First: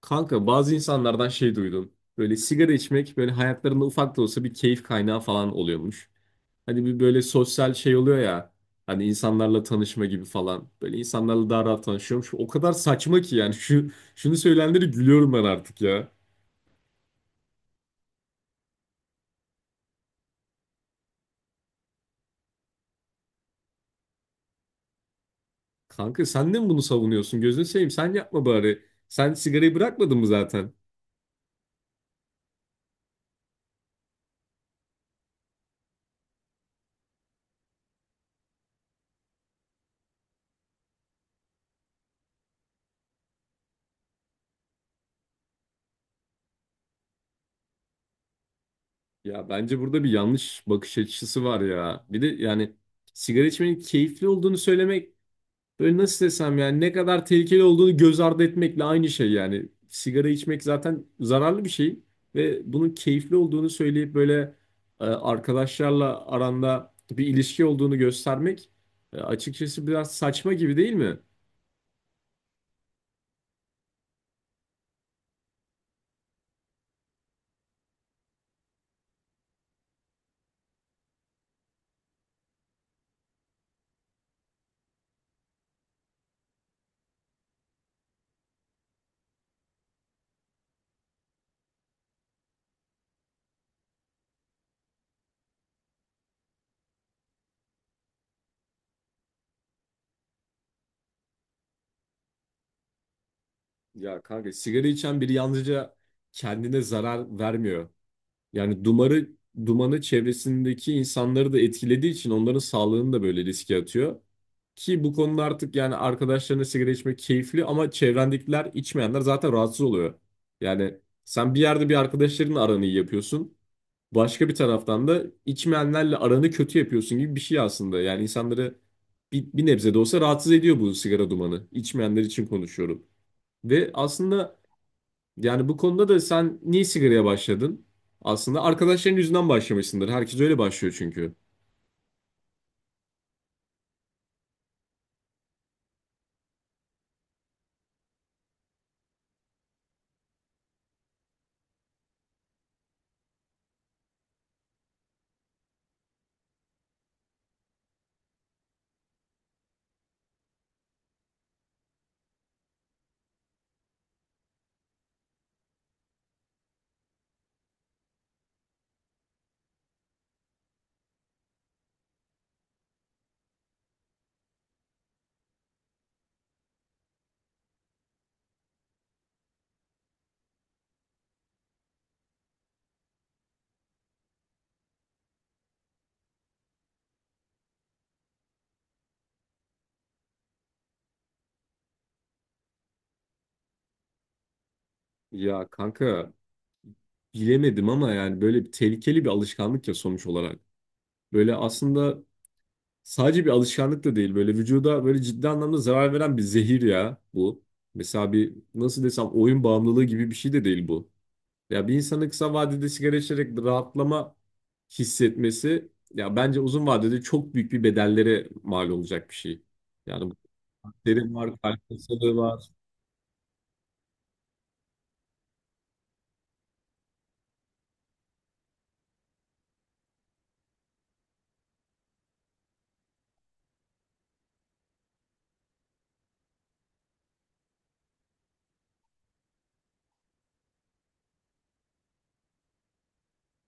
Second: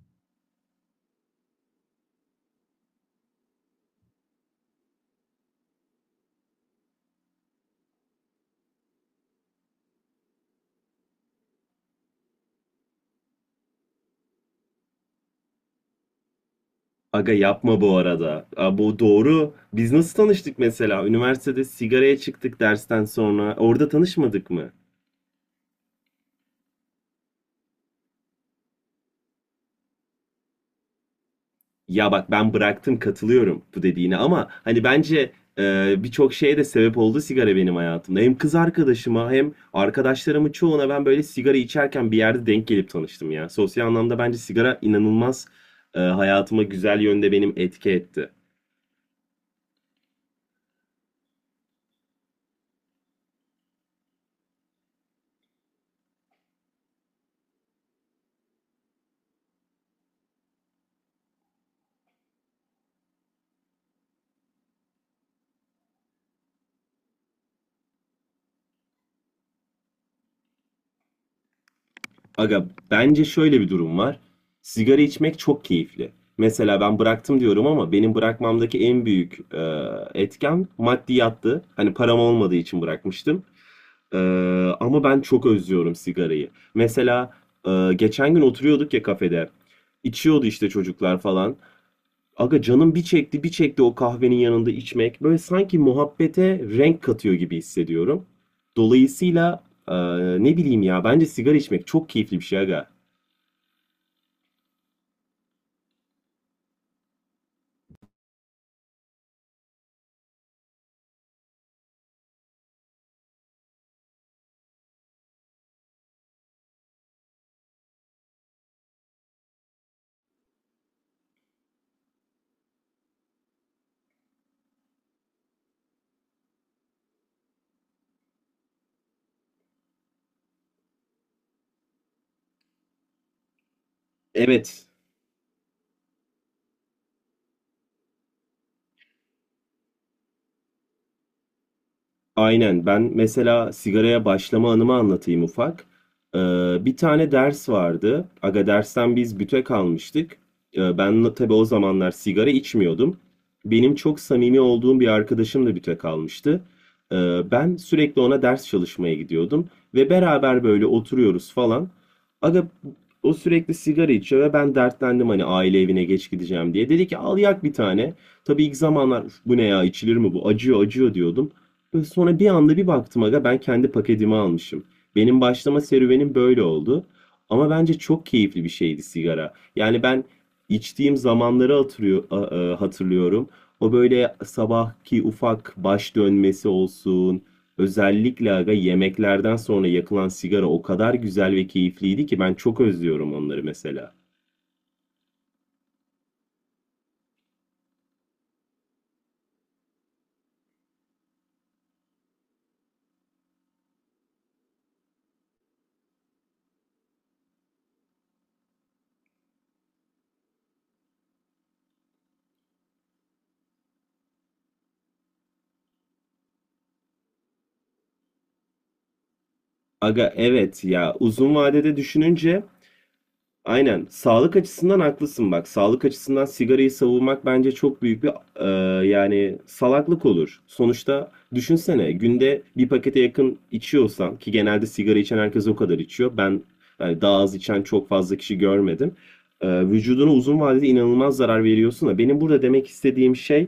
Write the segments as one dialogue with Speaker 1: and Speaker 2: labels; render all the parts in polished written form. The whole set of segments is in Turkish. Speaker 1: Kanka bazı insanlardan şey duydum. Böyle sigara içmek böyle hayatlarında ufak da olsa bir keyif kaynağı falan oluyormuş. Hani bir böyle sosyal şey oluyor ya. Hani insanlarla tanışma gibi falan. Böyle insanlarla daha rahat tanışıyormuş. O kadar saçma ki yani şunu söyleyenlere gülüyorum ben artık ya.
Speaker 2: Aga yapma bu arada. Aa, bu doğru. Biz nasıl tanıştık mesela? Üniversitede sigaraya çıktık dersten sonra. Orada tanışmadık mı?
Speaker 1: Kanka sen de mi bunu savunuyorsun? Gözünü seveyim sen yapma bari. Sen sigarayı bırakmadın mı zaten?
Speaker 2: Ya bak, ben bıraktım, katılıyorum bu dediğine, ama hani bence birçok şeye de sebep oldu sigara benim hayatımda. Hem kız arkadaşıma hem arkadaşlarımın çoğuna ben böyle sigara içerken bir yerde denk gelip tanıştım ya. Sosyal anlamda bence sigara inanılmaz, hayatıma güzel yönde benim etki etti.
Speaker 1: Ya bence burada bir yanlış bakış açısı var ya. Bir de yani sigara içmenin keyifli olduğunu söylemek, böyle nasıl desem yani, ne kadar tehlikeli olduğunu göz ardı etmekle aynı şey yani. Sigara içmek zaten zararlı bir şey ve bunun keyifli olduğunu söyleyip böyle arkadaşlarla aranda bir ilişki olduğunu göstermek açıkçası biraz saçma gibi değil mi?
Speaker 2: Aga, bence şöyle bir durum var. Sigara içmek çok keyifli. Mesela ben bıraktım diyorum ama benim bırakmamdaki en büyük etken maddiyattı. Hani param olmadığı için bırakmıştım. E, Ama ben çok özlüyorum sigarayı. Mesela geçen gün oturuyorduk ya kafede. İçiyordu işte çocuklar falan. Aga, canım bir çekti bir çekti o kahvenin yanında içmek. Böyle sanki muhabbete renk katıyor gibi hissediyorum. Dolayısıyla e, ne bileyim ya, bence sigara içmek çok keyifli bir şey aga.
Speaker 1: Ya kanka, sigara içen biri yalnızca kendine zarar vermiyor. Yani dumanı çevresindeki insanları da etkilediği için onların sağlığını da böyle riske atıyor. Ki bu konuda artık yani arkadaşlarına sigara içmek keyifli ama çevrendekiler, içmeyenler, zaten rahatsız oluyor. Yani sen bir yerde arkadaşlarınla aranı iyi yapıyorsun. Başka bir taraftan da içmeyenlerle aranı kötü yapıyorsun gibi bir şey aslında. Yani insanları bir nebze de olsa rahatsız ediyor bu sigara dumanı. İçmeyenler için konuşuyorum. Ve aslında
Speaker 2: Evet.
Speaker 1: yani bu konuda da sen niye sigaraya başladın? Aslında arkadaşların yüzünden başlamışsındır. Herkes öyle başlıyor çünkü.
Speaker 2: Aynen. Ben mesela sigaraya başlama anımı anlatayım ufak. Ee, Bir tane ders vardı. Aga, dersten biz bütek almıştık. Ben de tabii o zamanlar sigara içmiyordum. Benim çok samimi olduğum bir arkadaşım da bütek almıştı. Ee, Ben sürekli ona ders çalışmaya gidiyordum. Ve beraber böyle oturuyoruz falan. Aga, o sürekli sigara içiyor ve ben dertlendim hani aile evine geç gideceğim diye. Dedi ki, al yak bir tane. Tabii ilk zamanlar "Üf, bu ne ya, içilir mi bu, acıyor acıyor" diyordum. Sonra bir anda bir baktım aga, ben kendi paketimi almışım. Benim başlama serüvenim böyle oldu. Ama bence çok keyifli bir şeydi sigara. Yani ben içtiğim zamanları hatırlıyorum. O böyle sabahki ufak baş dönmesi olsun. Özellikle aga, yemeklerden sonra yakılan sigara o kadar güzel ve keyifliydi ki ben çok özlüyorum onları mesela.
Speaker 1: Ya kanka, bilemedim ama yani böyle bir tehlikeli bir alışkanlık ya sonuç olarak. Böyle aslında sadece bir alışkanlık da değil. Böyle vücuda böyle ciddi anlamda zarar veren bir zehir ya bu. Mesela bir nasıl desem, oyun bağımlılığı gibi bir şey de değil bu. Ya bir insanın kısa vadede sigara içerek rahatlama hissetmesi ya bence uzun vadede çok büyük bir bedellere mal olacak bir şey. Yani
Speaker 2: Aga evet ya,
Speaker 1: derin var,
Speaker 2: uzun
Speaker 1: kalp
Speaker 2: vadede
Speaker 1: hastalığı
Speaker 2: düşününce.
Speaker 1: var.
Speaker 2: Aynen. Sağlık açısından haklısın bak. Sağlık açısından sigarayı savunmak bence çok büyük bir yani salaklık olur. Sonuçta düşünsene, günde bir pakete yakın içiyorsan ki genelde sigara içen herkes o kadar içiyor. Ben yani daha az içen çok fazla kişi görmedim. Vücuduna uzun vadede inanılmaz zarar veriyorsun da benim burada demek istediğim şey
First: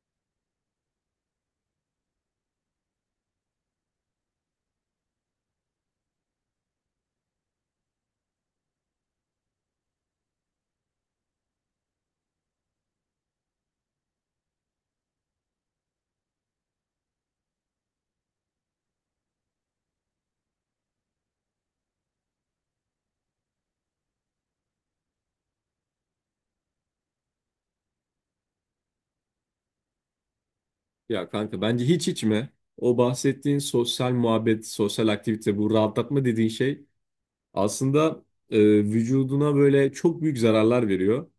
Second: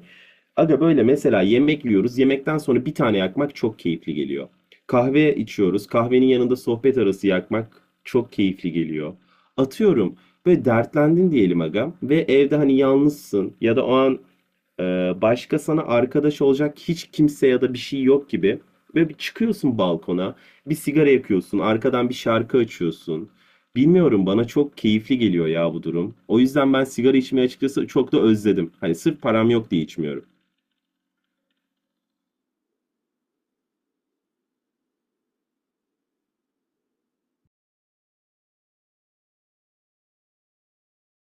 Speaker 2: aga, böyle mesela yemek yiyoruz. Yemekten sonra bir tane yakmak çok keyifli geliyor. Kahve içiyoruz. Kahvenin yanında sohbet arası yakmak çok keyifli geliyor. Atıyorum, böyle dertlendin diyelim agam, ve evde hani yalnızsın ya da o an e, başka sana arkadaş olacak hiç kimse ya da bir şey yok gibi. Ve bir çıkıyorsun balkona, bir sigara yakıyorsun, arkadan bir şarkı açıyorsun. Bilmiyorum, bana çok keyifli geliyor ya bu durum. O yüzden ben sigara içmeyi açıkçası çok da özledim. Hani sırf param yok diye içmiyorum.
Speaker 1: Ya kanka, bence hiç içme. O bahsettiğin sosyal muhabbet, sosyal aktivite, bu rahatlatma dediğin şey aslında e, vücuduna böyle çok büyük zararlar veriyor.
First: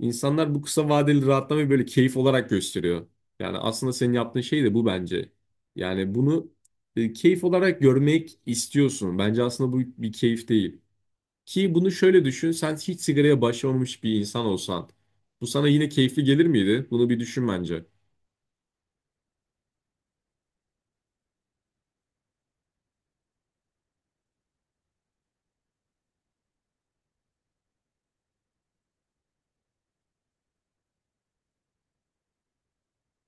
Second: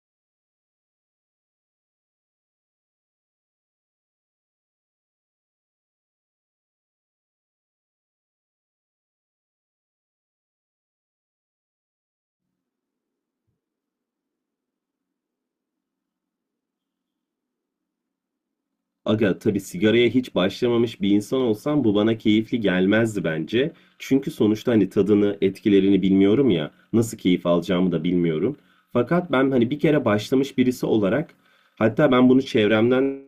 Speaker 1: İnsanlar bu kısa vadeli rahatlamayı böyle keyif olarak gösteriyor. Yani aslında senin yaptığın şey de bu bence. Yani bunu keyif olarak görmek istiyorsun. Bence aslında bu bir keyif değil. Ki bunu şöyle düşün, sen hiç sigaraya başlamamış bir insan olsan, bu sana yine keyifli gelir miydi? Bunu bir düşün bence.
Speaker 2: Aga tabii, sigaraya hiç başlamamış bir insan olsam bu bana keyifli gelmezdi bence. Çünkü sonuçta hani tadını, etkilerini bilmiyorum ya. Nasıl keyif alacağımı da bilmiyorum. Fakat ben hani bir kere başlamış birisi olarak, hatta ben bunu çevremden.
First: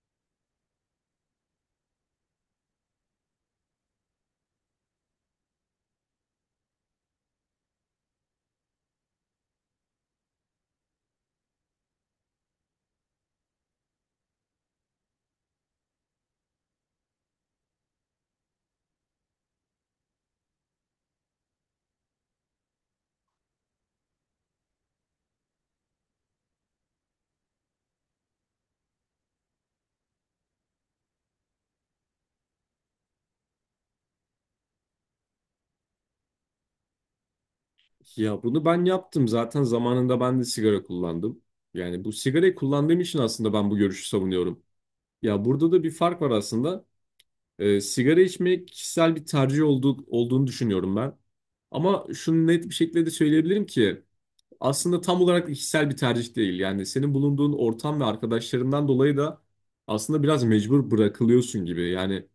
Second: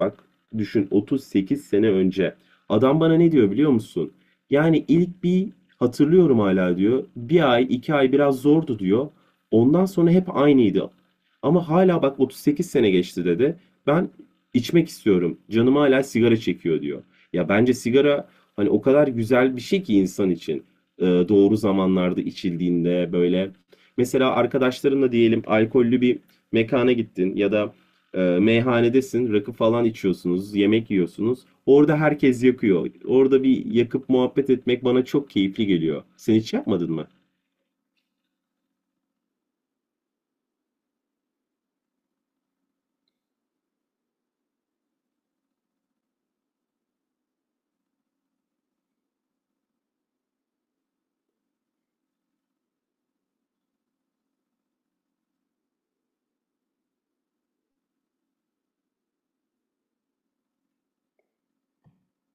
Speaker 2: Bak, düşün, 38 sene önce. Adam bana ne diyor biliyor musun? Yani ilk bir hatırlıyorum hala diyor. Bir ay, iki ay biraz zordu diyor. Ondan sonra hep aynıydı. Ama hala bak, 38 sene geçti dedi. Ben içmek istiyorum, canım hala sigara çekiyor diyor. Ya, bence sigara hani o kadar güzel bir şey ki insan için. Doğru zamanlarda içildiğinde böyle. Mesela arkadaşlarınla diyelim alkollü bir mekana gittin, ya da meyhanedesin, rakı falan içiyorsunuz, yemek yiyorsunuz. Orada herkes yakıyor. Orada bir yakıp muhabbet etmek bana çok keyifli geliyor. Sen hiç yapmadın mı?
Speaker 1: Ya bunu ben yaptım zaten, zamanında ben de sigara kullandım. Yani bu sigarayı kullandığım için aslında ben bu görüşü savunuyorum. Ya burada da bir fark var aslında. Sigara içmek kişisel bir tercih olduğunu düşünüyorum ben. Ama şunu net bir şekilde de söyleyebilirim ki aslında tam olarak kişisel bir tercih değil. Yani senin bulunduğun ortam ve arkadaşlarından dolayı da aslında biraz mecbur bırakılıyorsun gibi. Yani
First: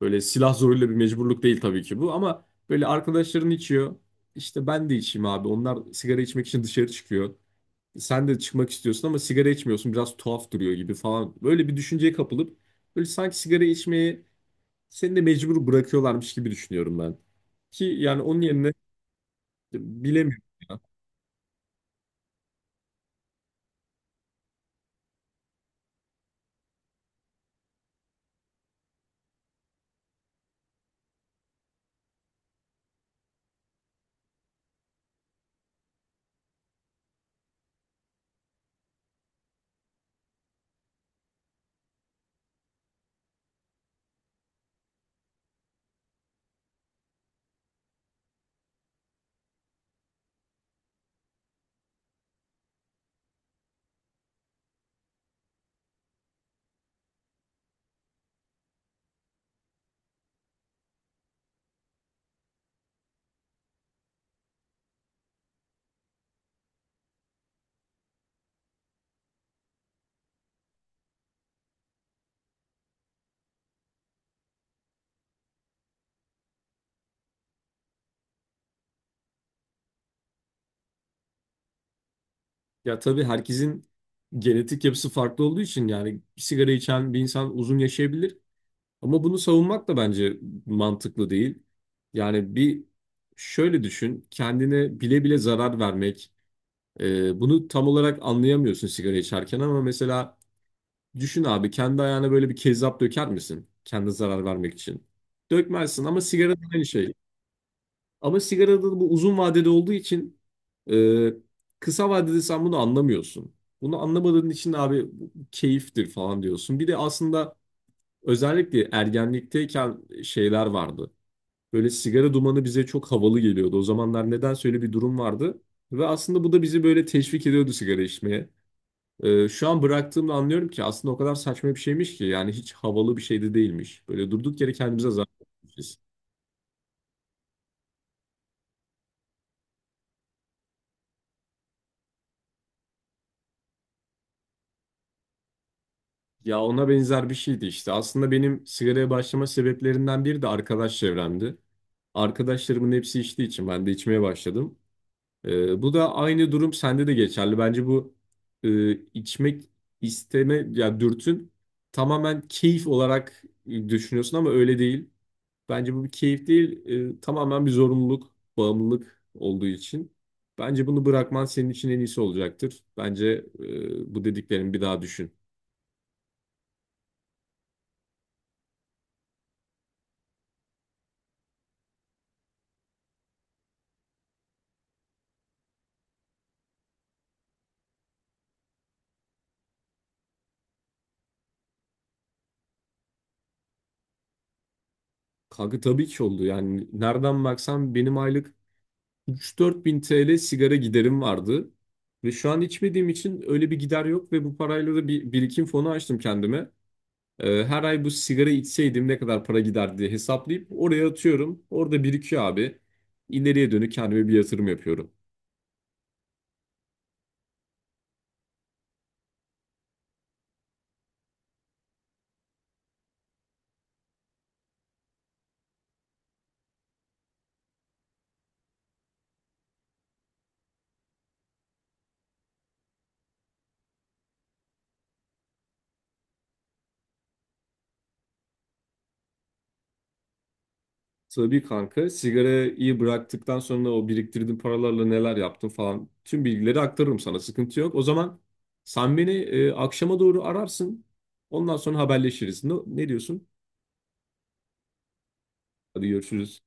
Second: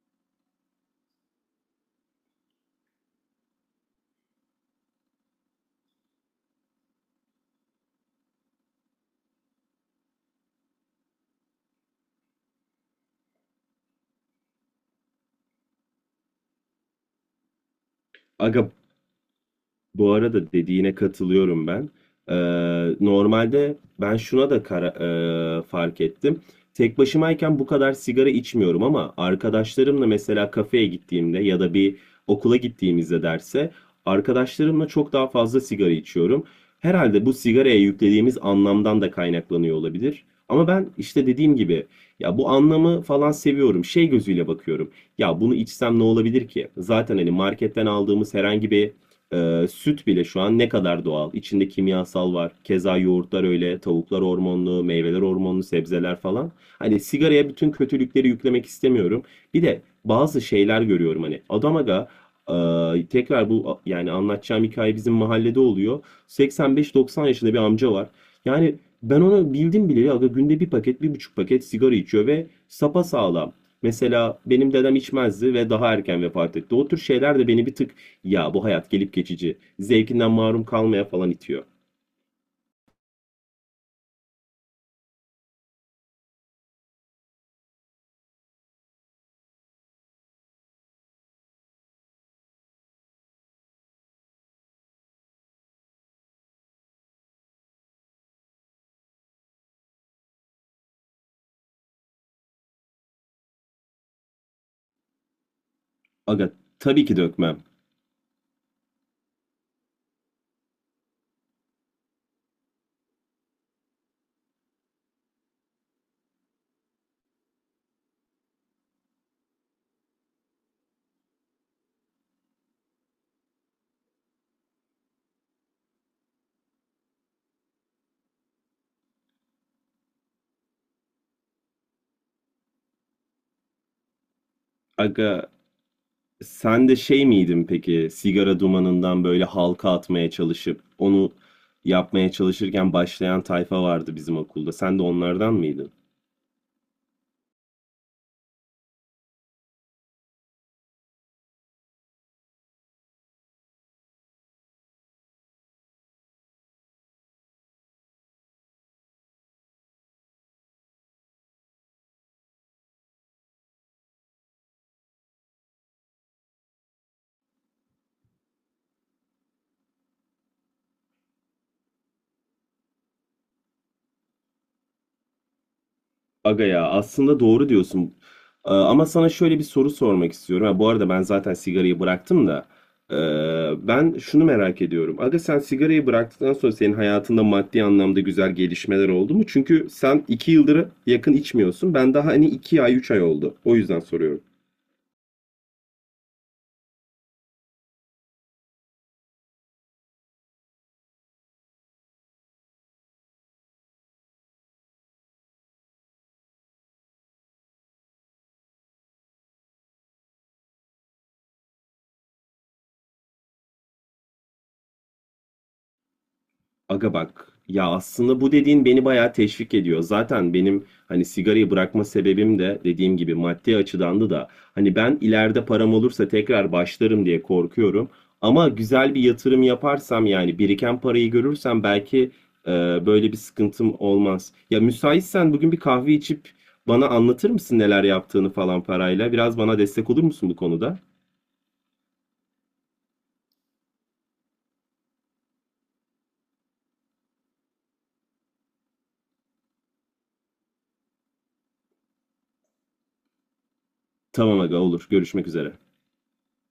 Speaker 1: böyle silah zoruyla bir mecburluk değil tabii ki bu, ama böyle arkadaşların içiyor. İşte ben de içeyim abi. Onlar sigara içmek için dışarı çıkıyor. Sen de çıkmak istiyorsun ama sigara içmiyorsun. Biraz tuhaf duruyor gibi falan. Böyle bir düşünceye kapılıp böyle sanki sigara içmeyi seni de mecbur bırakıyorlarmış gibi düşünüyorum ben. Ki yani onun
Speaker 2: Aga,
Speaker 1: yerine
Speaker 2: bu
Speaker 1: bilemiyorum
Speaker 2: arada
Speaker 1: ya.
Speaker 2: dediğine katılıyorum ben. Ee, Normalde ben şuna da fark ettim. Tek başımayken bu kadar sigara içmiyorum ama arkadaşlarımla mesela kafeye gittiğimde ya da bir okula gittiğimizde derse, arkadaşlarımla çok daha fazla sigara içiyorum. Herhalde bu sigaraya yüklediğimiz anlamdan da kaynaklanıyor olabilir. Ama ben işte dediğim gibi, ya bu anlamı falan seviyorum. Şey gözüyle bakıyorum. Ya bunu içsem ne olabilir ki? Zaten hani marketten aldığımız herhangi bir süt bile şu an ne kadar doğal. İçinde kimyasal var. Keza yoğurtlar öyle, tavuklar hormonlu, meyveler hormonlu, sebzeler falan. Hani sigaraya bütün kötülükleri yüklemek istemiyorum. Bir de bazı şeyler görüyorum hani. Adam aga, tekrar bu yani anlatacağım hikaye bizim mahallede oluyor. 85-90 yaşında bir amca var. Yani ben onu bildim bileli aga, günde bir paket, 1,5 paket sigara içiyor ve sapasağlam. Mesela benim dedem içmezdi ve daha erken vefat etti. O tür şeyler de beni bir tık, ya bu hayat gelip geçici, zevkinden mahrum kalmaya falan itiyor.
Speaker 1: Ya tabii herkesin genetik yapısı farklı olduğu için yani sigara içen bir insan uzun yaşayabilir. Ama bunu savunmak da bence mantıklı değil. Yani bir şöyle düşün, kendine bile bile zarar vermek. Bunu tam olarak anlayamıyorsun sigara içerken ama mesela düşün abi, kendi ayağına böyle bir kezzap döker misin? Kendine zarar vermek için. Dökmezsin, ama
Speaker 2: Aga
Speaker 1: sigara da aynı
Speaker 2: tabii ki
Speaker 1: şey.
Speaker 2: dökmem.
Speaker 1: Ama sigarada da bu uzun vadede olduğu için e, kısa vadede sen bunu anlamıyorsun. Bunu anlamadığın için abi bu keyiftir falan diyorsun. Bir de aslında özellikle ergenlikteyken şeyler vardı. Böyle sigara dumanı bize çok havalı geliyordu. O zamanlar nedense öyle bir durum vardı. Ve aslında bu da bizi böyle teşvik ediyordu sigara içmeye. Şu an bıraktığımda anlıyorum ki aslında o kadar saçma bir şeymiş ki. Yani hiç havalı bir şey de değilmiş. Böyle durduk yere kendimize zarar
Speaker 2: Aga,
Speaker 1: vermişiz.
Speaker 2: sen de şey miydin peki, sigara dumanından böyle halka atmaya çalışıp onu yapmaya çalışırken başlayan tayfa vardı bizim okulda. Sen de onlardan mıydın?
Speaker 1: Ya ona benzer bir şeydi işte. Aslında benim sigaraya başlama sebeplerinden biri de arkadaş çevremdi. Arkadaşlarımın hepsi içtiği için ben de içmeye başladım. Bu da aynı durum sende de geçerli. Bence bu içmek isteme ya dürtün tamamen keyif olarak düşünüyorsun ama öyle değil. Bence bu bir keyif değil, tamamen bir zorunluluk, bağımlılık olduğu için. Bence bunu bırakman senin için en iyisi olacaktır. Bence bu dediklerimi bir daha düşün.
Speaker 2: Aga ya, aslında doğru diyorsun. Ama sana şöyle bir soru sormak istiyorum. Ha, bu arada ben zaten sigarayı bıraktım da. Ben şunu merak ediyorum. Aga, sen sigarayı bıraktıktan sonra senin hayatında maddi anlamda güzel gelişmeler oldu mu? Çünkü sen 2 yıldır yakın içmiyorsun. Ben daha hani 2 ay, 3 ay oldu. O yüzden soruyorum.
Speaker 1: Kanka tabii ki oldu. Yani nereden baksan benim aylık 3-4 bin TL sigara giderim vardı. Ve şu an içmediğim için öyle bir gider yok ve bu parayla da bir birikim fonu açtım kendime. Her ay bu sigara içseydim ne kadar para gider diye hesaplayıp oraya atıyorum. Orada birikiyor abi. İleriye dönük kendime bir yatırım yapıyorum.
Speaker 2: Aga bak ya, aslında bu dediğin beni bayağı teşvik ediyor. Zaten benim hani sigarayı bırakma sebebim de dediğim gibi maddi açıdandı da, hani ben ileride param olursa tekrar başlarım diye korkuyorum. Ama güzel bir yatırım yaparsam, yani biriken parayı görürsem, belki e, böyle bir sıkıntım olmaz. Ya müsaitsen bugün bir kahve içip bana anlatır mısın neler yaptığını falan parayla? Biraz bana destek olur musun bu konuda?
Speaker 1: Tabii kanka, sigarayı bıraktıktan sonra o biriktirdiğim paralarla neler yaptım falan, tüm bilgileri aktarırım sana, sıkıntı yok. O zaman sen beni akşama doğru ararsın, ondan sonra haberleşiriz. Ne diyorsun?
Speaker 2: Tamam aga, olur. Görüşmek üzere.
Speaker 1: Hadi görüşürüz.